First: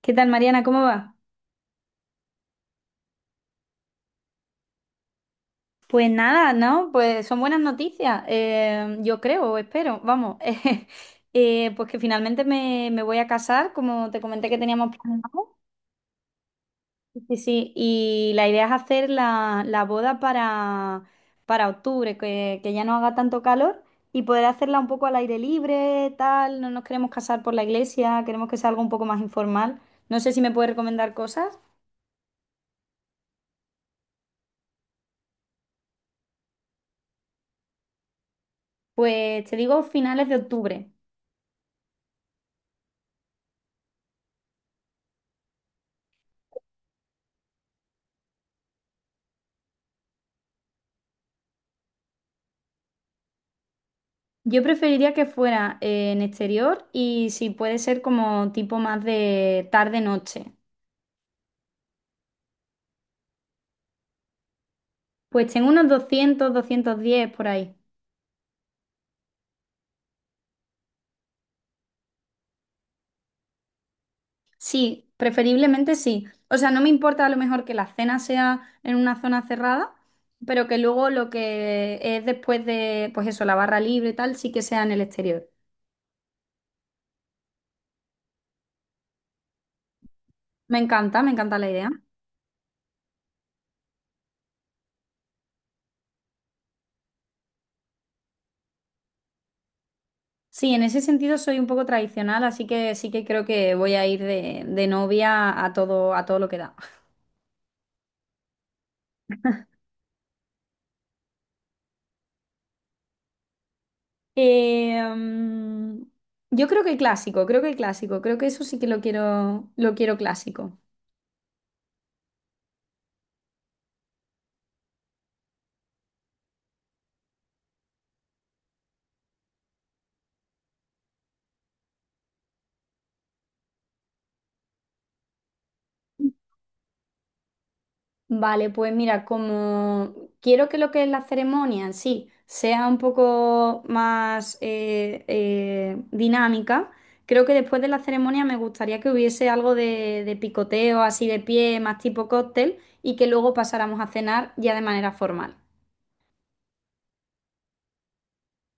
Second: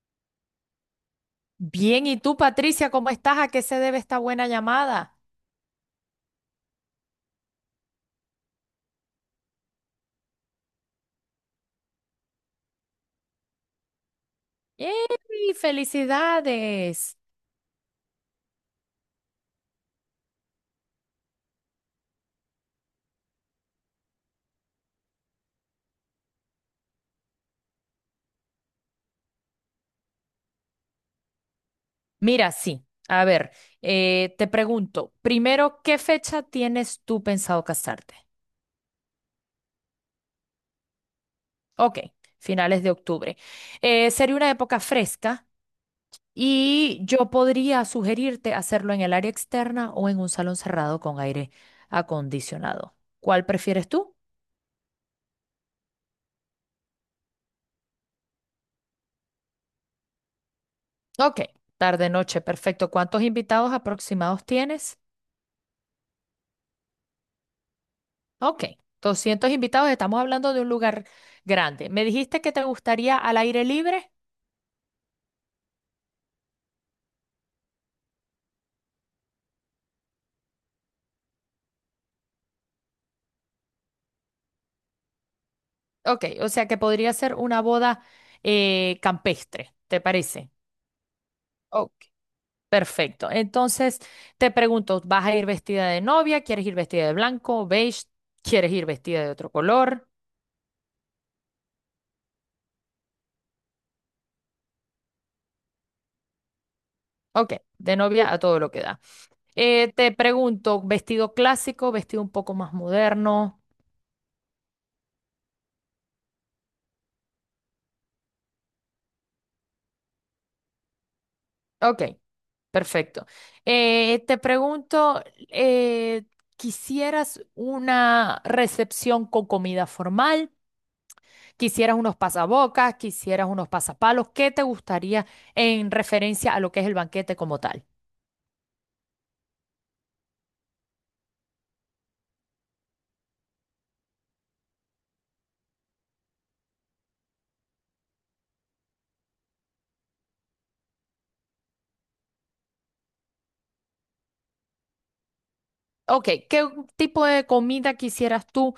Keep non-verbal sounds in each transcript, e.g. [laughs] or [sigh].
¿Qué tal, Mariana? ¿Cómo va? Bien, ¿y tú, Patricia, cómo estás? ¿A qué se debe esta buena llamada? Pues nada, ¿no? Pues son buenas noticias, yo creo, o espero, vamos. [laughs] Pues que finalmente me voy a casar, como te comenté que teníamos ¡Ey! planeado. ¡Felicidades! Sí, sí, sí, y la idea es hacer la boda para octubre, que ya no haga tanto calor y poder hacerla un poco al aire libre, tal. No nos queremos casar por la iglesia, queremos que sea algo un poco más informal. No sé si me puedes recomendar cosas. Mira, sí. A ver, te pregunto, primero, ¿qué fecha tienes tú pensado casarte? Pues te digo finales de octubre. Ok, finales de octubre. Sería una época fresca y yo podría sugerirte hacerlo en el área externa o en un salón cerrado con aire acondicionado. ¿Cuál prefieres tú? Yo preferiría que fuera en exterior y si puede ser como tipo más de tarde-noche. Ok, tarde-noche, perfecto. ¿Cuántos invitados aproximados tienes? Pues tengo unos 200, 210 por ahí. Ok, 200 invitados, estamos hablando de un lugar grande. ¿Me dijiste que te gustaría al aire libre? Sí, preferiblemente sí. O sea, no me importa a lo mejor que la cena sea en una zona cerrada, pero que luego lo que es después de, pues eso, la barra libre y tal, sí que sea en el exterior. Ok, o sea que podría ser una boda campestre, ¿te parece? Me encanta la idea. Ok, perfecto. Entonces, te pregunto, ¿vas a ir vestida de novia? ¿Quieres ir vestida de blanco, beige? ¿Quieres ir vestida de otro color? Sí, en ese sentido soy un poco tradicional, así que sí que creo que voy a ir de novia a todo lo que da. Ok, de novia a todo lo que da. Te pregunto, ¿vestido clásico, vestido un poco más moderno? Em, yo creo que clásico, creo que clásico, creo que eso sí que lo quiero clásico. Ok. Perfecto. Te pregunto, ¿quisieras una recepción con comida formal? ¿Quisieras unos pasabocas? ¿Quisieras unos pasapalos? ¿Qué te gustaría en referencia a lo que es el banquete como tal? Vale, pues mira, como quiero que lo que es la ceremonia en sí sea un poco más dinámica, creo que después de la ceremonia me gustaría que hubiese algo de picoteo así de pie, más tipo cóctel, y que luego pasáramos a cenar ya de manera formal. Ok, ¿qué tipo de comida quisieras tú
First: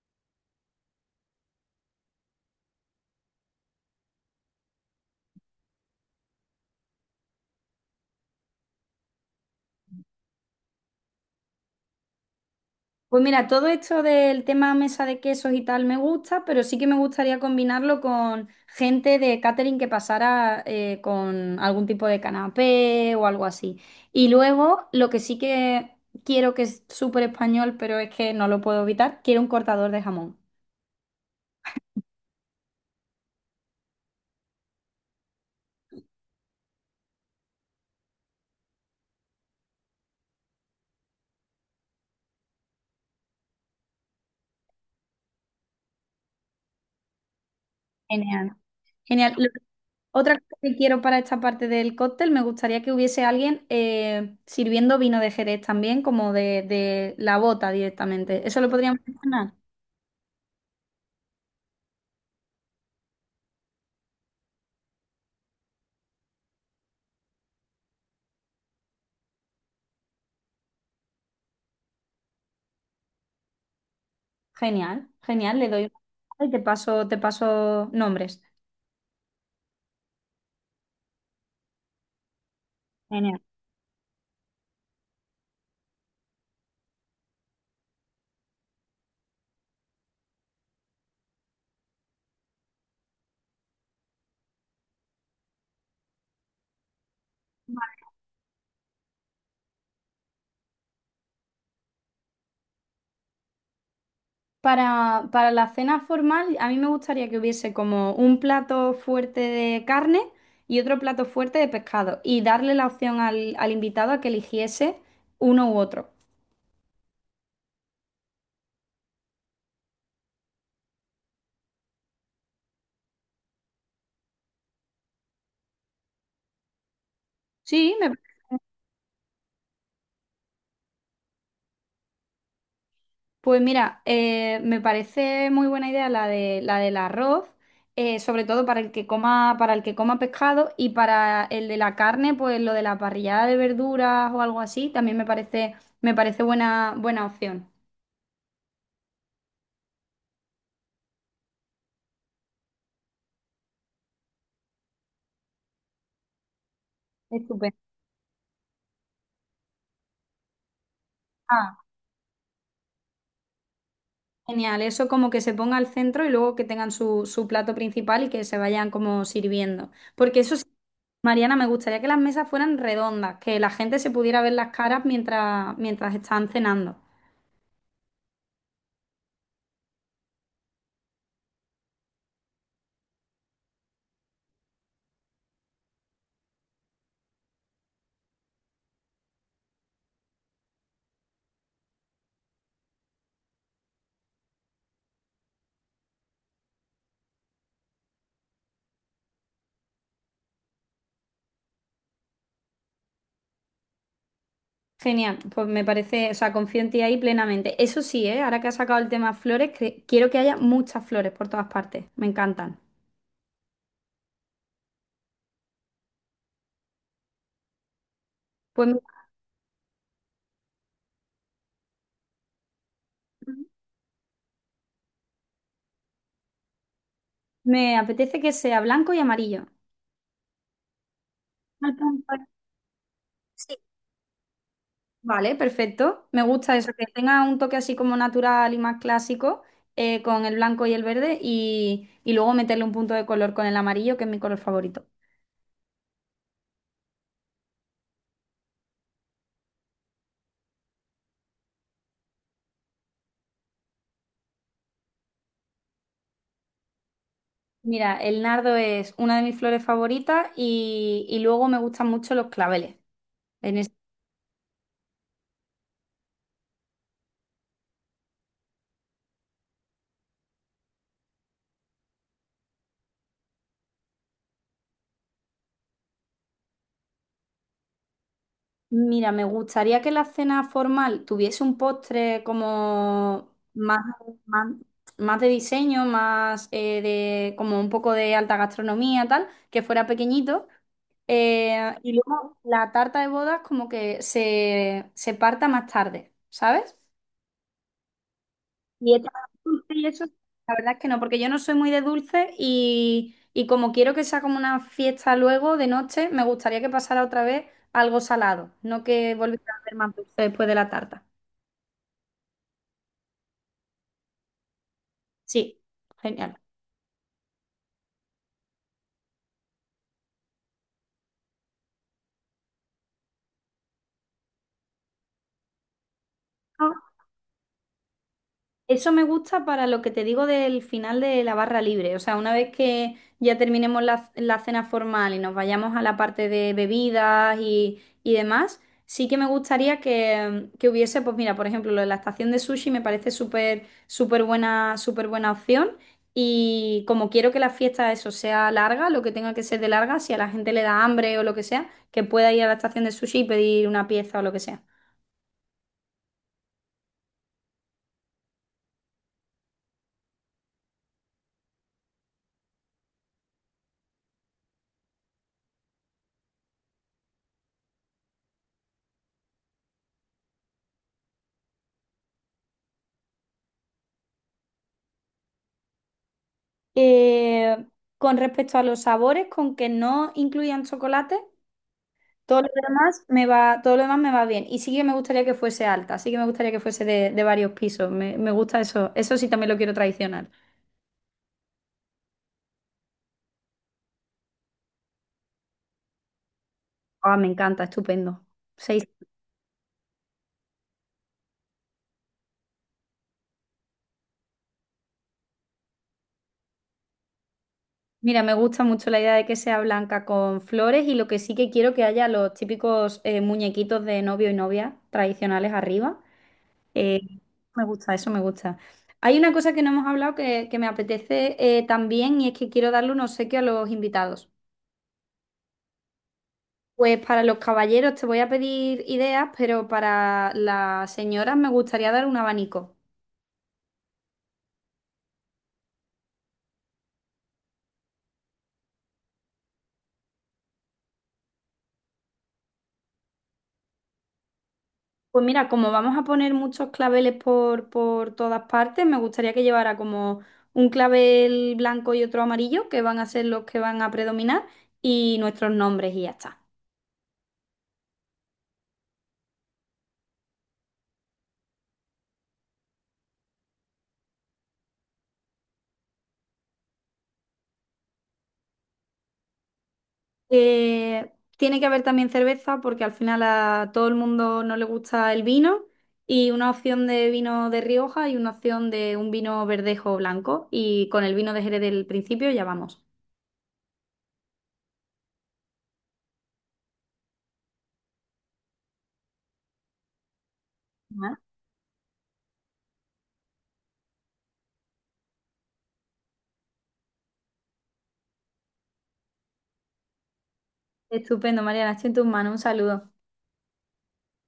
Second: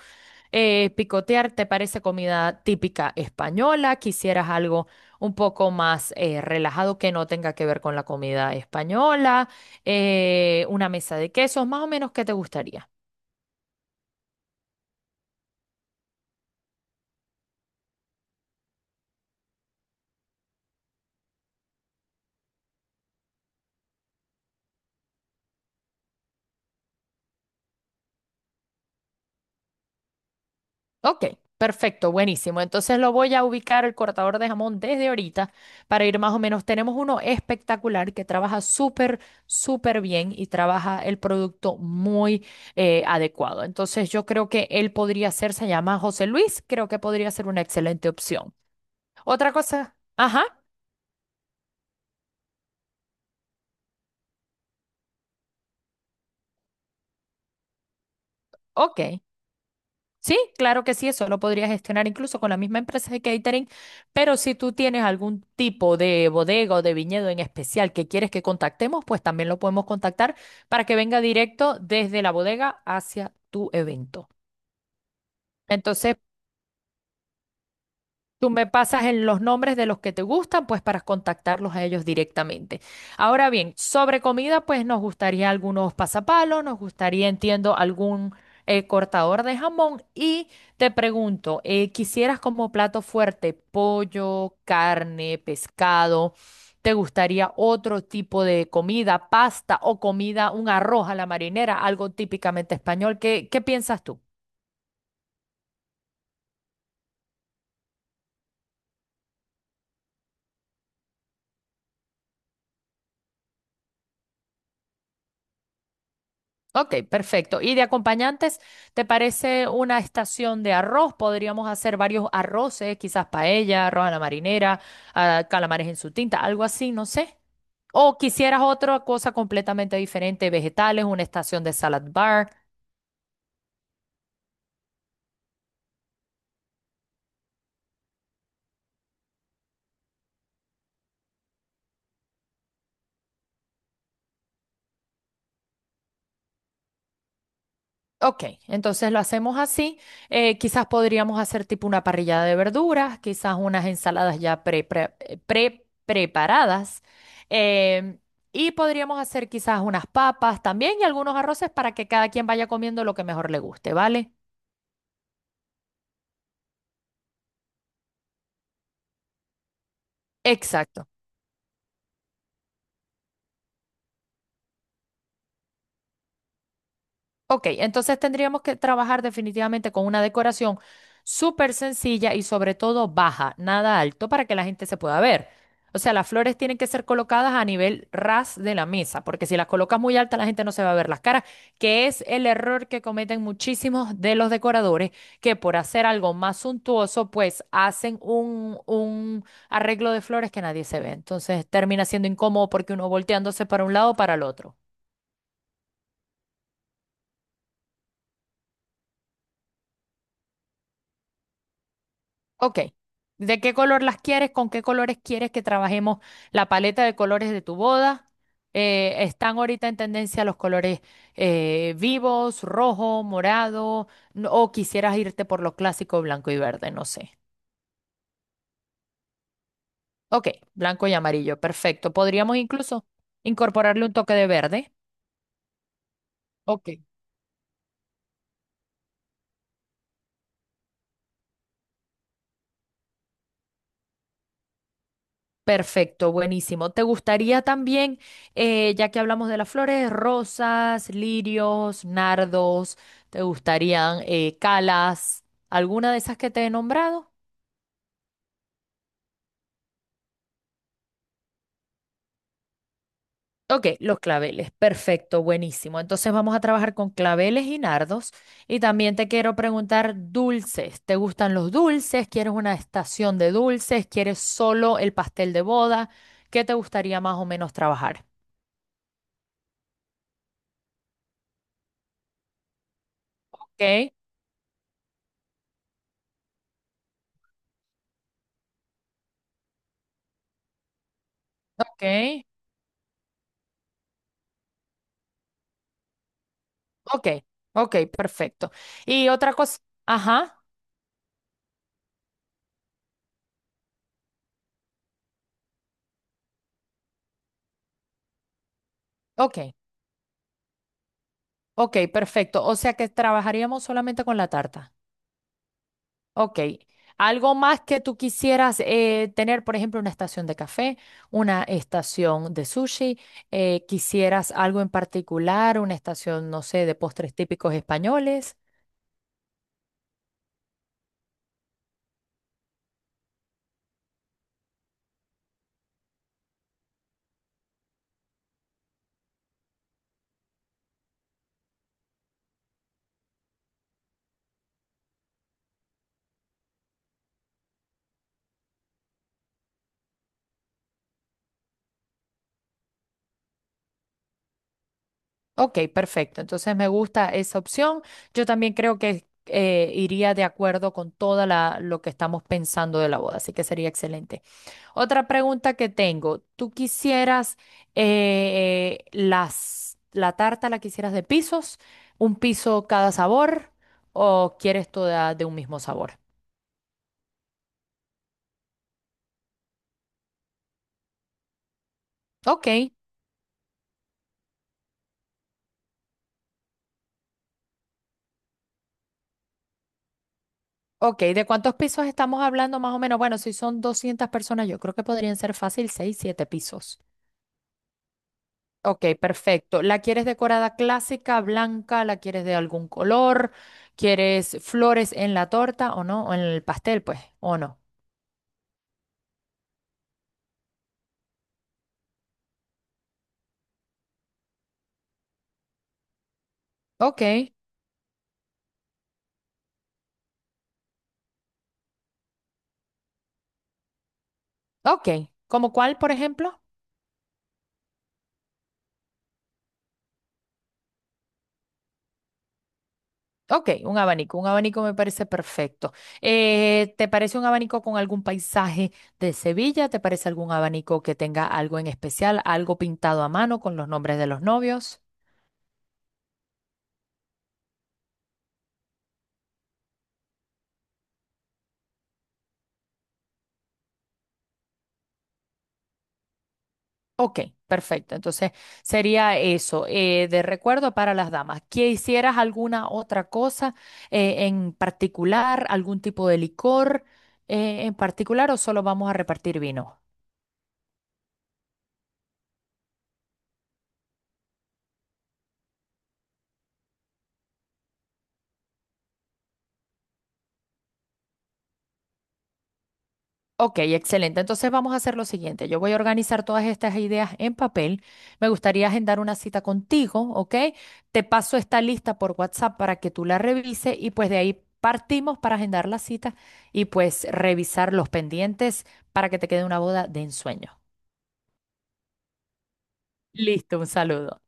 picotear? ¿Te parece comida típica española? ¿Quisieras algo un poco más relajado que no tenga que ver con la comida española? ¿Una mesa de quesos? Más o menos, ¿qué te gustaría? Pues mira, todo esto del tema mesa de quesos y tal me gusta, pero sí que me gustaría combinarlo con gente de catering que pasara con algún tipo de canapé o algo así. Y luego, lo que sí que quiero que es súper español, pero es que no lo puedo evitar, quiero un cortador de jamón. Ok, perfecto, buenísimo. Entonces lo voy a ubicar el cortador de jamón desde ahorita para ir más o menos. Tenemos uno espectacular que trabaja súper, súper bien y trabaja el producto muy adecuado. Entonces yo creo que él podría ser, se llama José Luis, creo que podría ser una excelente opción. Genial. Genial. Otra cosa, Otra ajá, cosa que quiero para esta parte del cóctel, me gustaría que hubiese alguien sirviendo vino de Jerez también, como de la bota directamente. ¿Eso lo podríamos hacer? ok. Sí, claro que sí, eso lo podrías gestionar incluso con la misma empresa de catering, pero si tú tienes algún tipo de bodega o de viñedo en especial que quieres que contactemos, pues también lo podemos contactar para que venga directo desde la bodega hacia tu evento. Genial, genial, le doy Entonces, una y te paso nombres. tú me pasas en los nombres de los que te gustan, pues para contactarlos a ellos directamente. Genial. Ahora bien, sobre comida, pues nos gustaría algunos pasapalos, nos gustaría, entiendo, algún cortador de jamón. Y te pregunto, ¿quisieras como plato fuerte pollo, carne, pescado? ¿Te gustaría otro tipo de comida, pasta o comida, un arroz a la marinera, algo típicamente español? ¿Qué, qué piensas tú? Para la cena formal, a mí me gustaría que hubiese como un plato fuerte de carne y otro plato fuerte de pescado y darle la opción al, al invitado a que eligiese uno u otro. Ok, perfecto. Y de acompañantes, ¿te parece una estación de arroz? Podríamos hacer varios arroces, quizás paella, arroz a la marinera, ah, calamares en su tinta, algo así, no sé. Sí, me. O quisieras otra cosa completamente diferente, vegetales, una estación de salad bar. Pues mira, me parece muy buena idea la de la del arroz, sobre todo para el que coma, para el que coma pescado y para el de la carne, pues lo de la parrillada de verduras o algo así, también me parece buena, buena opción. Ok, entonces lo hacemos así. Quizás podríamos hacer tipo una parrillada de verduras, quizás unas ensaladas ya preparadas. Estupendo. em, y podríamos hacer quizás unas papas también y algunos arroces Ah, para que cada quien vaya comiendo lo que mejor le guste, ¿vale? genial. Eso como que se ponga al centro y luego que tengan su, su plato principal y que se vayan como sirviendo. Porque eso sí, Exacto. Mariana, me gustaría que las mesas fueran redondas, que la gente se pudiera ver las caras mientras, mientras están cenando. Ok, entonces tendríamos que trabajar definitivamente con una decoración súper sencilla y sobre todo baja, nada alto, para que la gente se pueda ver. O sea, las flores tienen que ser colocadas a nivel ras de la mesa, porque si las colocas muy alta, la gente no se va a ver las caras, que es el error que cometen muchísimos de los decoradores, que por hacer algo más suntuoso, pues hacen un arreglo de flores que nadie se ve. Entonces termina siendo incómodo porque uno volteándose para un lado o para el otro. Genial, pues me parece, o sea, confío en ti ahí plenamente. Eso sí, ¿eh? Ahora que has sacado el tema flores, quiero que haya muchas flores por todas partes. Me encantan. Ok. ¿De qué color las quieres? ¿Con qué colores quieres que trabajemos la paleta de colores de tu boda? Pues mira, Están ahorita en tendencia los colores vivos, rojo, morado, o quisieras irte por lo clásico blanco y verde, no sé. me apetece que sea blanco y amarillo. Ok, blanco y amarillo, Al perfecto. punto. Podríamos incluso Sí. incorporarle un toque de verde. Vale, perfecto. Me gusta Ok. eso, que tenga un toque así como natural y más clásico con el blanco y el verde y luego meterle un punto de color con el amarillo, que es mi color favorito. Perfecto, buenísimo. ¿Te gustaría también, ya que hablamos de las flores, rosas, lirios, nardos, te gustarían calas, alguna de esas que te he nombrado? Mira, el nardo es una de mis flores favoritas y luego me gustan mucho los claveles. Ok, los claveles, perfecto, buenísimo. Entonces vamos a trabajar con claveles y nardos. Y también te quiero preguntar dulces. ¿Te gustan los dulces? ¿Quieres una estación de dulces? ¿Quieres solo el pastel de boda? ¿Qué te gustaría más o menos trabajar? Mira, me gustaría que la cena formal tuviese un postre como Ok, más, más, más de diseño, más de como un poco de alta gastronomía, tal, que fuera pequeñito. Y ok. luego la tarta de bodas como que se parta más tarde, ¿sabes? Ok, ok, perfecto. Y Dietas otra cosa, dulces y eso, ajá, la verdad es que no, porque yo no soy muy de dulce y como quiero que sea como una fiesta luego de noche, me gustaría que pasara otra vez algo salado, no que ok, volviera a ver más dulce después de la tarta. ok, perfecto. O sea que trabajaríamos solamente con la tarta. Sí, genial. Ok. ¿Algo más que tú quisieras tener, por ejemplo, una estación de café, una estación de sushi? ¿Quisieras algo en particular, una estación, no sé, de postres típicos españoles? Eso me gusta para lo que te digo del final de la barra libre. O sea, una vez que ya terminemos la, la cena formal y nos vayamos a la parte de bebidas y demás, sí que me gustaría que hubiese, pues mira, por ejemplo, lo de la estación de sushi me parece súper, súper buena opción. Y como quiero que la fiesta eso sea larga, lo que tenga que ser de larga, si a la gente le da hambre o lo que sea, que pueda ir a la estación de sushi y pedir una pieza o lo que sea. Ok, perfecto. Entonces me gusta esa opción. Yo también creo que iría de acuerdo con toda la, lo que estamos pensando de la boda, así que sería excelente. Otra pregunta que tengo, ¿tú quisieras la tarta la quisieras de pisos, un piso cada sabor o quieres toda de un mismo sabor? Eh, con respecto a los sabores, con que no incluyan chocolate, todo Ok, lo demás me va, todo lo demás me va bien. Y sí que me gustaría que fuese alta, sí que me gustaría que fuese de varios pisos. Me gusta eso. Eso sí también lo quiero tradicional. ok, ¿de cuántos pisos estamos hablando más o menos? Bueno, si son 200 personas, yo creo que podrían ser fácil 6, 7 pisos. Ah, me encanta, estupendo. 6. Ok, perfecto. ¿La quieres decorada clásica, blanca? ¿La quieres de algún color? ¿Quieres flores en la torta o no? ¿O en el pastel, pues? ¿O no? Mira, me gusta mucho la idea de que sea blanca con flores y lo que sí que quiero que haya los típicos muñequitos de novio y novia tradicionales arriba. Eh, Ok. me gusta, eso me gusta. Hay una cosa que no hemos hablado que me apetece también y es que quiero darle un obsequio a los invitados. Ok, ¿como cuál, por ejemplo? Pues para los caballeros te voy a pedir ideas, pero para las señoras me gustaría dar un abanico. Ok, un abanico me parece perfecto. ¿Te parece un abanico con algún paisaje de Sevilla? ¿Te parece algún abanico que tenga algo en especial, algo pintado a mano con los nombres de los novios? Pues mira, como vamos a poner muchos claveles por todas partes, me gustaría que llevara como un clavel blanco y otro amarillo, que van a ser los que van a predominar, y nuestros nombres y ya está. Ok, perfecto. Entonces sería eso, de recuerdo para las damas. ¿Quisieras alguna otra cosa en particular, algún tipo de licor en particular o solo vamos a repartir vino? Eh, tiene que haber también cerveza porque al final a todo el mundo no le gusta el vino y una opción de vino de Rioja y una opción de un vino verdejo o blanco y con el vino de Jerez del principio ya vamos. Ok, excelente. Entonces vamos a hacer lo siguiente. Yo voy a organizar todas estas ideas en papel. Me gustaría agendar una cita contigo, ¿ok? Te Ah. paso esta lista por WhatsApp para que tú la revises y pues de ahí partimos para agendar la cita y pues revisar los pendientes para que te quede una boda de ensueño. Estupendo, Mariana, estoy en tus manos, un saludo. Listo, un saludo.